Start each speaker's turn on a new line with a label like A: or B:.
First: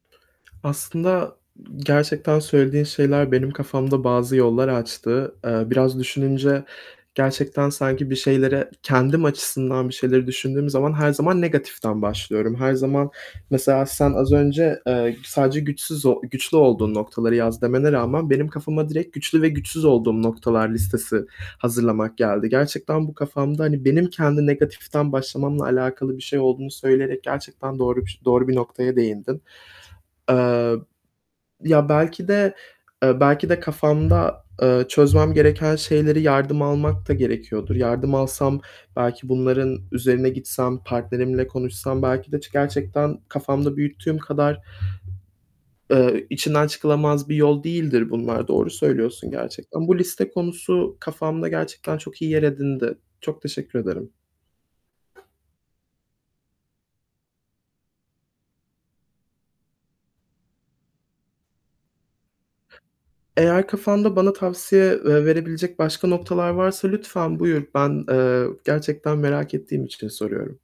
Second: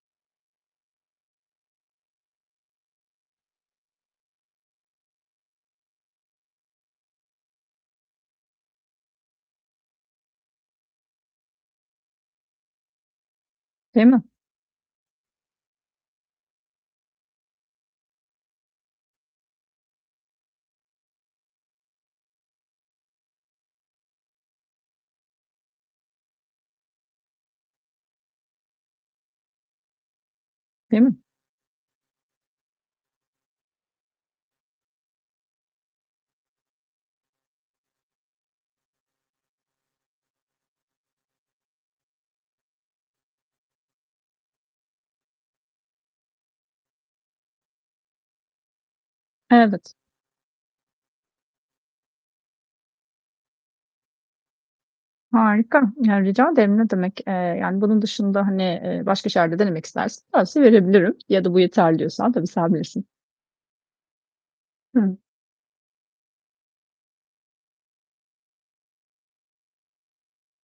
A: Aslında, gerçekten söylediğin şeyler benim kafamda bazı yollar açtı. Eee, biraz düşününce gerçekten sanki bir şeylere Kendim açısından bir şeyleri düşündüğüm zaman, her zaman negatiften başlıyorum. Her zaman mesela
B: Değil
A: sen
B: mi?
A: az önce, eee, sadece güçsüz o güçlü olduğun noktaları yaz demene rağmen benim kafama direkt güçlü ve güçsüz olduğum noktalar listesi hazırlamak geldi. Gerçekten bu kafamda hani benim kendi negatiften başlamamla alakalı bir şey olduğunu söyleyerek gerçekten doğru bir ş doğru bir noktaya değindin. Eee,
B: Değil mi?
A: ya, belki de, eee, belki de kafamda, eee, çözmem gereken şeyleri yardım almak da gerekiyordur. Yardım alsam, belki bunların üzerine gitsem, partnerimle konuşsam belki de ç gerçekten kafamda büyüttüğüm kadar, eee, içinden çıkılamaz bir yol değildir bunlar. Doğru söylüyorsun gerçekten.
B: Evet.
A: Bu liste konusu kafamda gerçekten çok iyi yer edindi. Çok teşekkür ederim.
B: Harika. Yani, rica ederim, ne demek. Eee, yani bunun dışında, hani, eee, başka şeyler de denemek istersen. Tavsiye verebilirim. Ya da, "Bu yeterli." diyorsan. Tabii, sen bilirsin.
A: Eğer kafanda bana tavsiye
B: Hı.
A: ve verebilecek başka noktalar varsa lütfen buyur. Ben, ııı, gerçekten merak ettiğim için soruyorum.